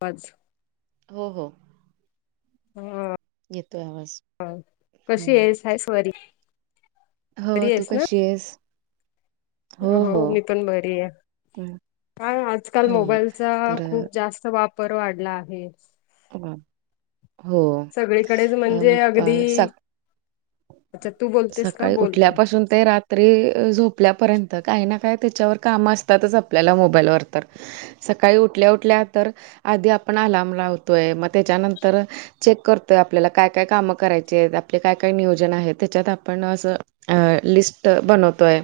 पाच हो हो हा येतोय आवाज. हा, कशी हं. आहेस हायस बरी? हो, बरी तू आहेस ना कशी आहेस? हो मी पण बरी आहे, हं. काय आजकाल हो. मोबाईलचा तर खूप जास्त चा वापर वाढला आहे हो सगळीकडेच म्हणजे अगदी स अच्छा तू बोलतेस का सकाळी बोल बोल उठल्यापासून ते रात रात्री झोपल्यापर्यंत काही ना काय त्याच्यावर काम असतातच आपल्याला मोबाईलवर तर सकाळी उठल्या उठल्या तर आधी आपण अलाम लावतोय मग त्याच्यानंतर चेक करतोय आपल्याला काय काय कामं करायचे आहेत आपले काय काय नियोजन आहेत त्याच्यात आपण असं अ लिस्ट बनवतोय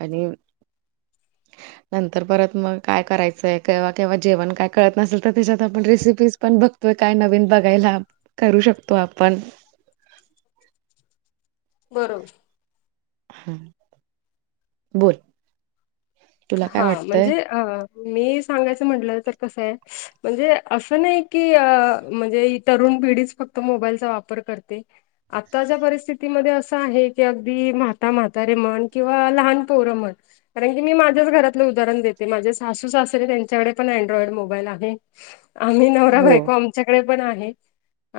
आणि [inaudible] नंतर परत मग काय करायचंय केव्हा जेवण काय कळत नसेल तर त्याच्यात आपण रेसिपी पण बघतोय काय नवीन बघायला करू शकतो आपण बरोबर हम्म बोल तुला हा काय वाटतंय? म्हणजे मी सांगायचं म्हटलं तर कसंय म्हणजे असं नाही की म्हणजे तरुण पिढीच फक्त मोबाईलचा वापर करते आत्ताच्या परिस्थितीमध्ये असं आहे की अगदी म्हाता म्हातारे म्हण किंवा लहान पोरं म्हण कारण की मी माझ्याच घरातलं उदाहरण देते माझे सासू सासरे त्यांच्याकडे पण अँड्रॉइड मोबाईल आहे आम्ही नवरा हो बायको आमच्याकडे पण आहे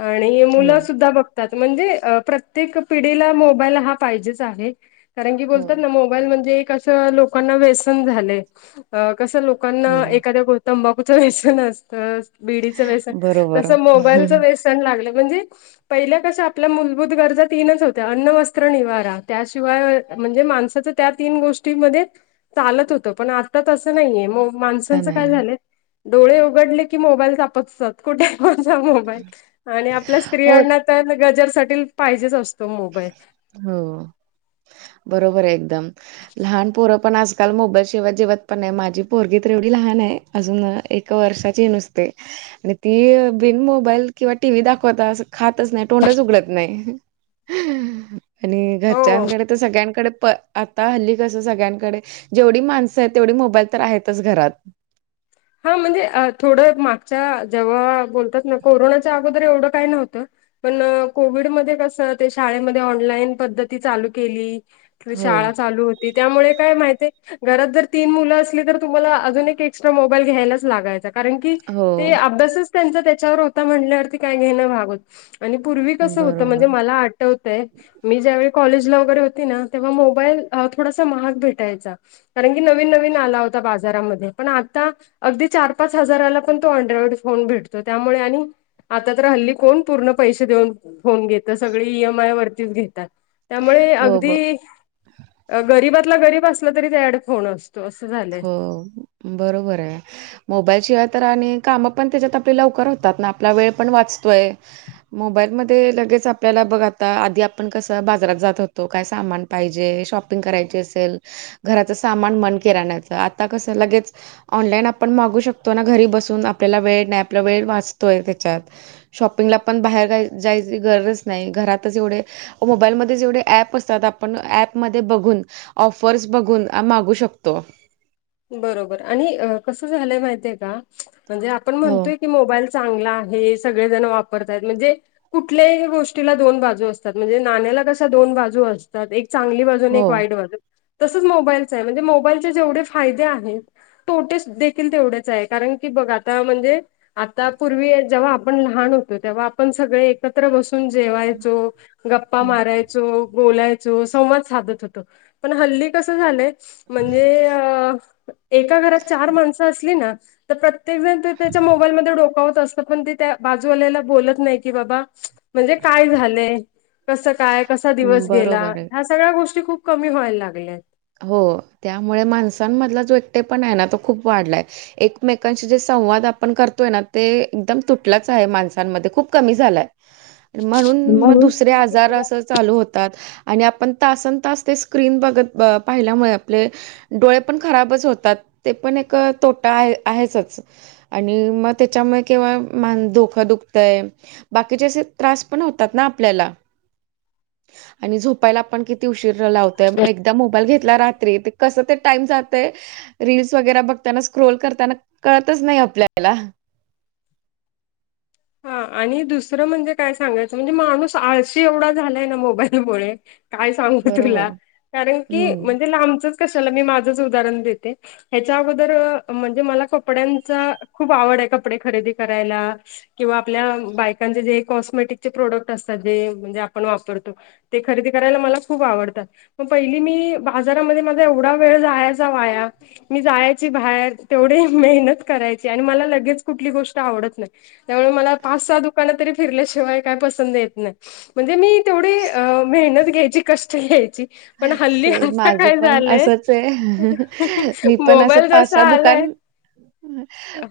आणि हो. मुलं सुद्धा बघ म्हणजे प्रत्येक पिढीला मोबाईल हा पाहिजेच आहे कारण की हो बोलतात ना मोबाईल म्हणजे कसं लोकांना व्यसन झालंय कसं लोकांना हो एखाद्या गोष्टी तंबाखूचं व्यसन असतं बीडीचं व्यसन बरोबर तसं मोबाईलचं व्यसन लागल म्हणजे पहिल्या कशा आपल्या मूलभूत गरजा तीनच होत्या अन्न, वस्त्र, निवारा त्याशिवाय म्हणजे माणसाच त्या तीन गोष्टीमध्ये चालत होत पण आता तस नाहीये मग का माणसांचं नाही काय झालंय डोळे उघडले की मोबाईल चापसतात कुठंय माझा मोबाईल आणि आपल्या हो स्त्रियांना तर गजरसाठी पाहिजेच असतो मोबाईल हो बरोबर आहे एकदम लहानपोर पण आजकाल मोबाईल शिवाय जेवत पण नाही माझी पोरगी तर एवढी लहान आहे अजून एक वर्षाची आहे नुसते आणि ती बिन मोबाईल किंवा टी. व्ही दाखवत खातच नाही तोंडच उघडत नाही आणि हो घरच्यांकडे तर सगळ्यांकडे प आता हल्ली कस सगळ्यांकडे जेवढी माणसं आहेत तेवढी मोबाईल तर आहेतच घरात हो म्हणजे थोडं मागच्या जेव्हा बोलतात ना कोरोनाच्या अगोदर एवढं काय नव्हतं पण कोविडमध्ये कस ते शाळेमध्ये ऑनलाईन पद्धती चालू केली हो. शाळा चालू हो ते त्यामुळे काय माहितीय घरात जर तीन मुल असली तर तुम्हाला अजून एक एक्स्ट्रा मो बाईल घ्यायलाच लागायचा कारण की ते हो, अभ्यासच त्यांचा त्याच्यावर होता म्हणल्यावरती काय घेणं भागत आणि पूर्वी कसं होतं म्हणजे बरोबर. मला आठवतंय मी ज्यावेळी कॉलेजला वगैरे होती ना तेव्हा मोबाईल थोडासा महाग भेटायचा कारण की नवीन नवीन आला होता बाजारामध्ये पण आ आता अगदी चार पाच हजाराला पण तो अनड्रॉइड फोन भेटतोय त्यामुळे आणि आता तर हल्ली कोण पूर्ण पैसे देऊन फोन घेतं सगळे ई एम आय वरतीच घेतात त्यामुळे हो, ब अगदी गरीबातला गरीब असला तरी त्याच्याकडे फोन असतो अस झालय हो बरोबर आहे. मोबाईल शिवाय तर आणि काम पण त्याच्यात आपली लवकर होतात ना आपला वेळ पण वाचतोय मोबाईलमध्ये लगेच आपल्याला बघ आता आधी आपण कसं बाजारात जात होतो काय सामान पाहिजे शॉपिंग करायची असेल घराच सामान मनके राहण्याचं आता कसं लगेच ऑनलाईन आपण मागू शकतो ना घरी बसून आपल्याला वेळ नाही आपला वेळ वाचतोय त्याच्यात शॉपिंगला पण बाहेर जायची गरजच नाही घरातच एवढे मोबाईलमध्ये एवढे ऍप असतात आपण ऍपमध्ये बघून ऑफर्स बघून मागू शकतो बरोबर आणि कस झालंय माहिय का म्हणजे आपण हो म्हणतोय की मोईल. चांगला हे सगळेजण वापरतायत म्हणजे कुठल्या गोष्टीला दोन बाजू असतात म्हणजे नाण्याला कश दोन बाजू असतात एक चांगली बाजू हो तसंच मोबाईल च आहे मोबाईल चे जेवढे फायदे आहेत. तोटेस देखील तेवढेच आहे कारण की बघ आता म्हणजे आता पूर्वी जेव्हा आपण लहान होतो तेव्हा आपण सगळे एकत्र बसून जेवायचो गप्पा मारायचो बोलायचो संवाद साधत होत पण हल् कस झाय म्हणजे. अ एका घरात चार माणसं असली ना. तर प्रत्येक जण ते त्याच्या मोबाईलमध्ये डोका होत असत. पण ते त्या बाजूवाल्याला बोलत नाही की बाबा. म्हणजे काय झालंय कस काय कसा दिवस गेला बरोबर आहे ह. सगळ्या गोष्टी खूप कमी व्हायला लागल्या. हो त्यामुळे माणसांमधला जो एकटे पण आहे ना तो खूप वाढलाय. एकमेकांशी जे संवाद आपण करतोय ना ते एकदम तुटलंच आहे माणसांमध्ये खूप कमी झालाय. ह. म्हणून मग दुसरे आजार असं. चालु होतात आणि आपण तासनतास ते स्क्रीन बघत पाहिल्यामुळे आपले डोळे पण खराबच होतात ते पण एक तोटा आहे आहेचच. आणि मग त्याच्यामुळे केव्हा मान डोकं दुखतय. बाकीचे त्रास पण होतात ना आपल्याला आणि झोपायला आपण कि. उशीर लावत एकदा मोबाईल घेतला रात्री कसं ते टाईम जातय. रीलस वगैरे बघताना स्क्रोल करताना कळतच नाही आपल्याला. हा आणि दुसरं म्हणजे काय सांगायचं म्हणजे माणूस आळशी एवढा झालाय ना मोबाईलमुळे. काय सांगू तुला बरोबर. कारण की हं. म्हणजे लांबचंच कशाला मी माझंच उदाहरण देते. ह्याच्याबदर म्हणजे मला कपड्यांचा खूप आवड आहे कपडे खरेदी करायला. किंवा आपल्या बायकांचे जे कॉस्मेटिकचे प्रोडक्ट असतात जे म्हणजे आपण वापरतो. ते खरेदी करायला मला खूप आवडतात. मग पहिली मी बाजारामध्ये माझा एवढा वेळ जायचा वाया. मी जायची बाहेर तेवढी मेहनत करायची आणि मला लगेच कुठली गोष्ट आवडत नाही. त्यामुळे मला पाच सहा दुकानं तरी फिरल्याशिवाय काय पसंद येत नाही म्हणजे मी तेवढे. मेहनत घ्यायची कष्ट घ्यायची. पण स हल्ली आता माझं काय पण झालंय असंच आहे मी पण असं मोबाईल जसा पाचहा आलाय दुकान.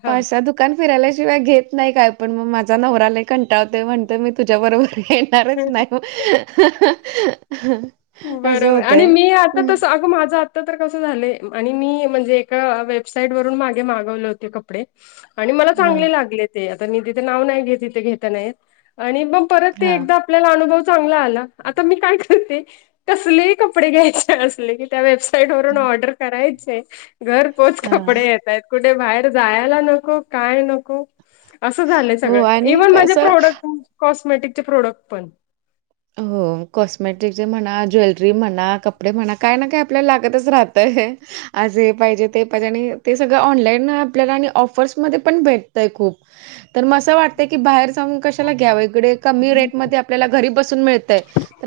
हा पाच साहा दुकान फिरायलाशिवाय घेत नाही काय पण मग माझा नवराला कंटावते म्हणते मी तुझ्या बरोबर घणारच नाही. असं बरोबर आणि होतंय. मी आता तस अगं माझा आ तर कस झालय आणि मी म्हणजे ए वेबसाईट वून मागे मागवले होते कपडे आणि मला हां, चांगले लागले ते आता मी तिथे नाव नाही घे तिथे घेता नाही आणि मग परत ते हां, एकदा आपला अनुभव चांगला आला आता मी काय करते कसलेही कपडे घ्यायचे असले की त्या वेबसाईट वरून ऑर्डर करायचे आहे घर पोच हां. कपडे येतय कुठे बाहेर जायला नको काय नको असं झालंय हो सगळं आणि इव्हन माझे कसं प्रोडक्ट कॉस्मेटिकचे प्रोडक्ट पण हो कॉस्मॅटिकचे म्हणा ज्वेलरी म्हणा कपडे म्हणा काय ना काय आपल्याला लागतच राहतंय आजे पाहिजे ते पाहिजे आणि ते सगळं ऑनलाईन आपल्याला आणि ऑफर्समध्येध्ये पण भेटतय खूप तर मग असं वाटतंय की बाहेर जाऊन कशाला घ्याव इकडे कमी रेट म आपल्याला घरी बस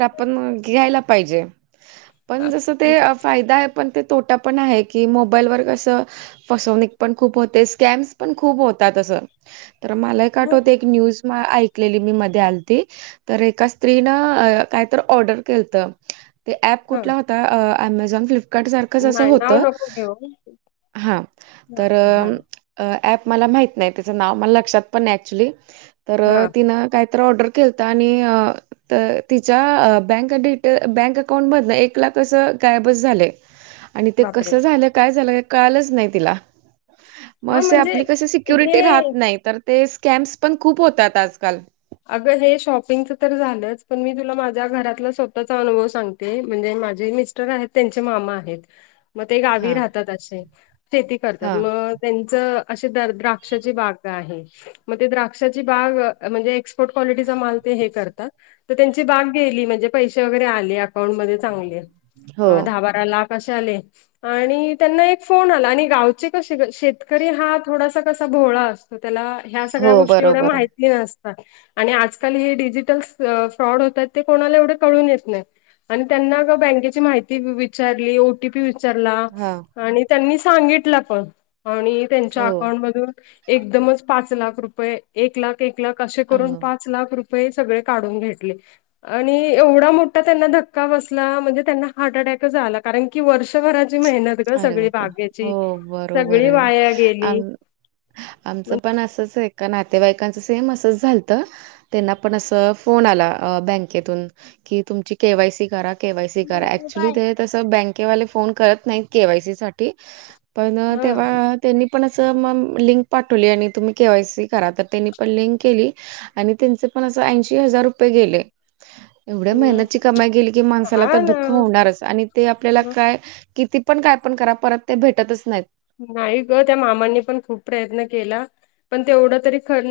आपण घ्याला पाहिजे पण जस फायदा आहे पण ते तोटा पण आहे की मोबाईलवर कसं फसवणक पण खूप होते स्कॅम्स पण खूप होतात तसं तर मला एक आठवते एक न्यूज ऐकलेली मी मध्ये आलती तर एकाच स्त्री ना काय तर ऑर्डर केलत ते ऍप हा कुठला होता अमेझॉन फ्लप्ट सार अस नाही होत नाव नको घेऊ. हा तर हां ऍप मला माहत नाही त्याच नाव मला लक्षात पण नाही ऍक्च्युली तर हां तिन काय तर ऑर्डर केलता आणि तर तिच्या बँक डिटे बँक अकाउंटमधन एक लाख असं गायबच झालं [inaudible] आणि ते कसं झालं काय झालं कळालंच नाही तिला मग हां असे म्हणजे आपली कशी सिक्युरिटी हे राहत नाही तर ते स्कॅम्स पण खूप होतात आजकाल अगं हे शॉपिंगचं तर झालंच पण मी तुला माझ्या घरातला स्वतःचा अनुभव सांगते म्हणजे माझे मिस्ट र आहेत त्यांचे मामा आहेत मग ते गावी हां, राहतात असे शेती करतात हां. मग त्यांच अ द द्राक्षाची बाग आहे मग ते द्राक्षाची बाग म्हणजे क त्यांची बाग गेली म्हणे पर हो, आ [inaudible] [inaudible] लाख आसे आले आणि त्यांना एक फोन आला आणि गा क शेतकरी हा थोडासा कसा भोळा असतो त्याला ह्या हो, सगळ्या गोष्टी एवढ्या बरोबर. मा तात आणि आजकाल हे डिजिटल फ्रॉड होतात ते कोणाला एवढे कळून येत नाही. आणि त्यांना बँकेची माहिती विचारली. टी पी विचारलं हां, आणि त्यांनी सांगितलं पण आणि त्यांच्या हो, अकाउंटमधून एकदमच पाच लाख रुपये एक लाख एक लाख असे करून हो. पाच लाख रुपये सगळे काढून घेतले. आणि एवढा मोठा त्यांना धक्का बसला म्हणजे त्यांना हार्ट अटॅकच आला. कारण की वर्षभराची मेहनत ग अरे सगळी बाबा हो बागेची बरोबर सगळी आहे वाया आ गेली आमचं पण असंच आहे एका नातेवाईकांचं सेम असंच झालत. त्यांना पण असं फोन आला बँकेतून कि तुमची केवाय सी करा. केवायसी करा ऍक्च्युली ते तस बँकेवाले फोन करत नाही केवायसी साठी पण हा तेव्हा त्यांनी पण असं मग लिंक पाठवली आणि तुम्ही केवाय सी करा तर त्यांनी पण लिंक केली. आणि त्यांचे पण असं ऐंशी हजार रुपये गेले एवढ्या मग मेहनतची कमाई गेली की माणसाला तर हा दुःख ना होणारच आणि ते आपल्याला काय किती पण काय पण करा परत ते भेटतच नाहीत. नाही ग त्या मामांनी पण खूप प्रयत्न केला. पण ते एवढं तरी खर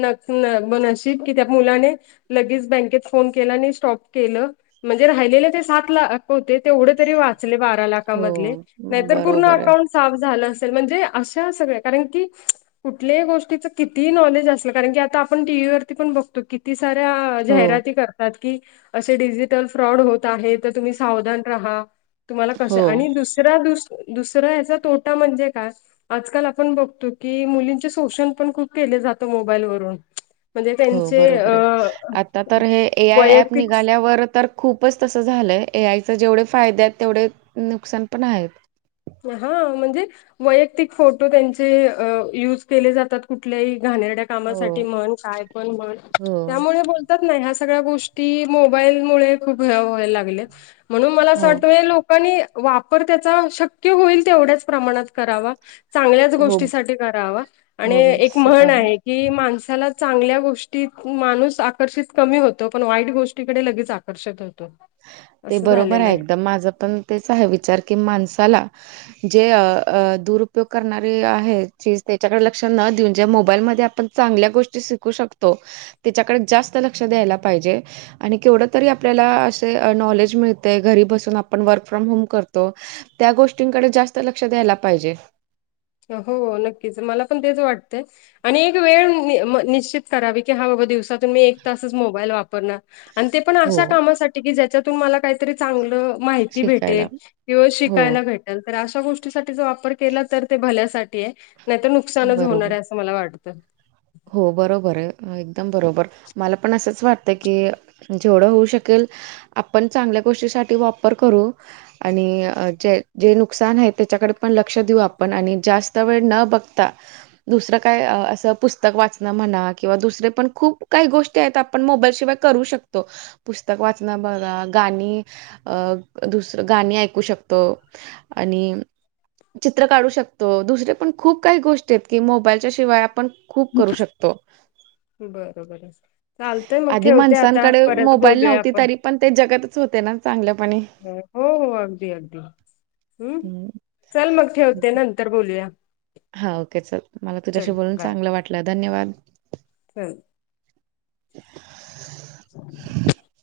नशीब की त्या मुलाने लगेच बँकेत फोन केला आणि स्टॉप केलं. म्हणजे राहिलेले ते सात लाख होते तेवढे तरी वाच बारा लाखांमध्ये हो नाहीतर पूर्ण बरोबर आहे अकाउंट साफ झालं असतं. म्हणजे अशा सगळ्या कारण की कुठल्याही गोष्टीच किती नॉलेज असलं कारण की आता आपण टीव्ही वरती पण बघतो. तू किती साऱ्या हो जाहिराती कर. की असे डिजिटल फ्रॉड होत आहे तर तुम्ही सावधान राहा. तुम्हाला कसं हो. आणि दुसरा द दुसरा याचा तोटा म्हणजे का आजकाल आपण बघतो की मुलींचे शोषण पण खूप केले जात मोबाईलवरून म्हणजे हो त्यांचे बरोबर आहे आता अ तर हे ए आय ऍप वैयक्तिक निघाल्यावर तर खूपच तसं झालंय ए आयचे जेवढे फायदे आहेत तेवढे नुकसान पण आहेत. हा म्हणजे वैयक्तिक फोटो त्यांचे युज केले जातात, कुठल्याही घाणेरड्या कामासाठी हो, म्हण काय पण म्हण हो. त्यामुळे बो बोलतचं नाही, ह्या सगळ्या गोष्टी मोबाईल मुळे खूप हे व्हाय लागल्यात म्हणून मला अस हो, वाटतयं नी वापर त्याचा शक्य होईल तेवढ्याच प्रमाणात करावा.. चांगल्याच हो, गोष्टीसाठी करावा आणि हो. एक स म्हण आहे. कि माणसाला चांगल्या गोष्टीत माणूस आकर्षित कमी होतो, पण वाईट गोष्टीकडे लगेच वर्षात होतो. ते असं बरोबर झालेलं आहे, एकदम माझं पण तेच आहे विचार की माणसाला जे दुरुपयोग करणारी आहेत, जी त्याच्याकडे लक्ष न देऊन ज मोबाईलमध्ये आपण चांगल्या गोष्टी शिकू शकतो. त्याच्याकडे जास्त लक्ष द्यायला पाहिजे, आणि केवढ तरी आपल्याला नॉलेज मिळते, घरी बसून आपण वर्क फ्रॉम होम करतो. त्या गोष्टींकडे जास्त लक्ष द्यायला पाहिजे. हो, नक्कीच मला पण तेच वाटतय. आणि एक वेळ निश्चित करावी की, हा बाबा दिवसातून मी एक तासच मोबाईल वापरणार. आणि ते पण हो अशा कामासाठी की ज्याच्यातून मला काहीतरी चांगलं माहिती शिकायला भेटेल किंवा हो शिकायला भेटेल तर, अशा गोष्टीसाठी ज वापर केला तर ते भल्यासाठी आहे नाही तर, नुकसानच बरोबर होणार आहे असं मला वाटतं. हो बरोबर आहे, एकदम बरोबर मला पण असंच वाटतं की जेवढं होऊ शकेल, आपण चांगल्या गोष्टीसाठी वापर करू आणि जे जे नुकसान आहे, त्याच्याकडे पण लक्ष देऊ आपण आणि जास्त वेळ न बघता दुसरं काय असं पुस्तक पुस्तक वाचणं म्हणा किंवा दुसरे पण खूप काही गोष्टी आहेत, आपण मोबाईल शिवाय करू शकतो. पुस्तक वाचन बघा गाणी अ दुसर गाणी ऐकू शकतो. आणि चित्र काढू शकतो, दुसरे पण खूप काही गोष्टी आहेत की मोबाईलच्या शिवाय आपण खूप करू शकतो. बरोबर चालतयं मग, आधी ठेवते आता माणसांकडे परत मोबाईल बोलूया नव्हती आपण. तरी पण ते जगातच होते ना, चांगल्यापणी. हो हो, अगदी अगदी हम्म, हम्म चल मग ठीक ठेवते आहे. नंतर बोलूया. हा ओके, चल मला तुझ्याशी चल बोलून चांगलं वाटलं धन्यवाद! हम्म, [unintelligible]